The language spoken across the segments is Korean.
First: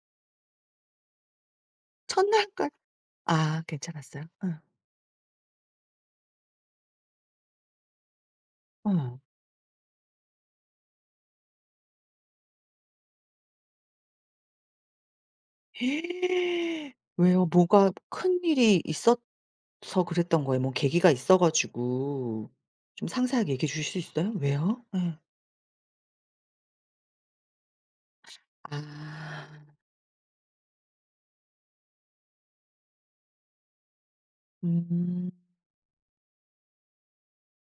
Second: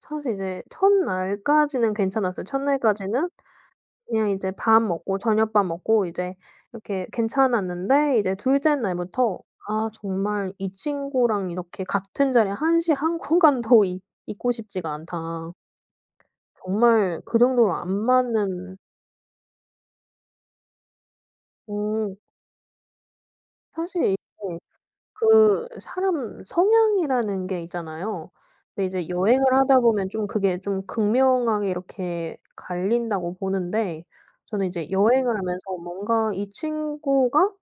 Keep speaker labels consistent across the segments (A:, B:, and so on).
A: 사실 이제 1 날까지는 괜찮았어요. 1
B: 첫날까
A: 날까지는
B: 아 괜찮았어요?
A: 그냥 이제 밥 먹고 저녁밥 먹고 이제 이렇게 괜찮았는데 이제 2 째
B: 어.
A: 날부터 아 정말 이 친구랑 이렇게 같은 자리에 한시 한 공간도 있 있고 싶지가 않다. 정말 그
B: 왜요?
A: 정도로 안
B: 뭐가
A: 맞는
B: 큰일이 있었 서 그랬던 거예요? 뭐 계기가 있어
A: 어.
B: 가지고. 좀 상세하게 얘기해 주실 수
A: 사실
B: 있어요?
A: 이게
B: 왜요? 예.
A: 그 사람 성향이라는 게 있잖아요. 근데 이제
B: 아.
A: 여행을 하다 보면 좀 그게 좀 극명하게 이렇게 갈린다고 보는데 저는 이제
B: 음.
A: 여행을 하면서 뭔가 이 친구가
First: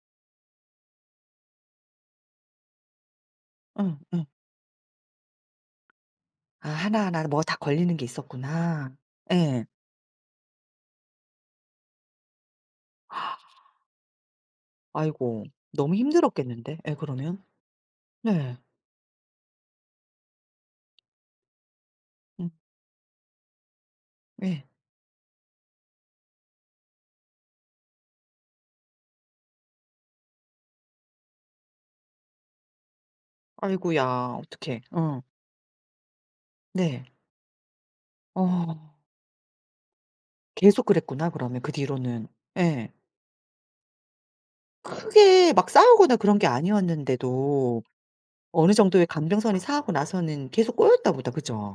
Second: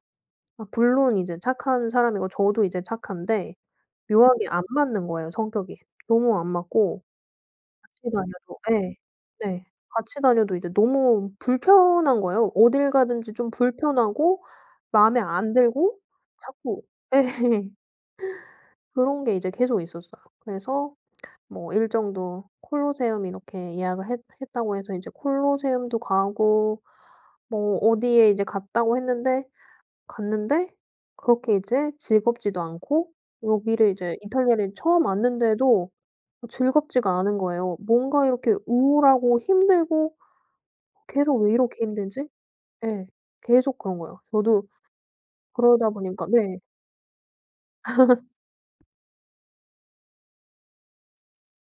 A: 아 물론 이제 착한 사람이고 저도 이제 착한데
B: 예 예.
A: 묘하게 안 맞는 거예요, 성격이. 너무 안
B: 아.
A: 맞고.
B: 하나하나 뭐 다 걸리는
A: 같이
B: 게
A: 다녀도
B: 있었구나.
A: 예 네
B: 예.
A: 같이 다녀도 이제 너무 불편한 거예요. 어딜 가든지 좀 불편하고 마음에
B: 아이고.
A: 안
B: 너무
A: 들고
B: 힘들었겠는데
A: 자꾸
B: 예
A: 예
B: 그러면. 네.
A: 그런 게 이제 계속 있었어요. 그래서 뭐 일정도
B: 음.
A: 콜로세움 이렇게 예약을 했
B: 예.
A: 했다고 해서 이제 콜로세움도 가고 뭐 어디에 이제 갔다고 했는데 갔는데 그렇게 이제 즐겁지도 않고 여기를 이제
B: 아이고야
A: 이탈리아를
B: 어떡해.
A: 처음
B: 어.
A: 왔는데도
B: 네.
A: 즐겁지가 않은 거예요. 뭔가 이렇게
B: 어.
A: 우울하고 힘들고
B: 계속 그랬구나,
A: '계속 왜
B: 그러면 그
A: 이렇게
B: 뒤로는.
A: 힘들지?'
B: 예.
A: 예 계속 그런 거예요. 저도
B: 크게 막
A: 그러다
B: 싸우거나
A: 보니까
B: 그런 게
A: 네.
B: 아니었는데도 어느정도의 감정선이 상하고 나서는 계속 꼬였나 보다. 그죠?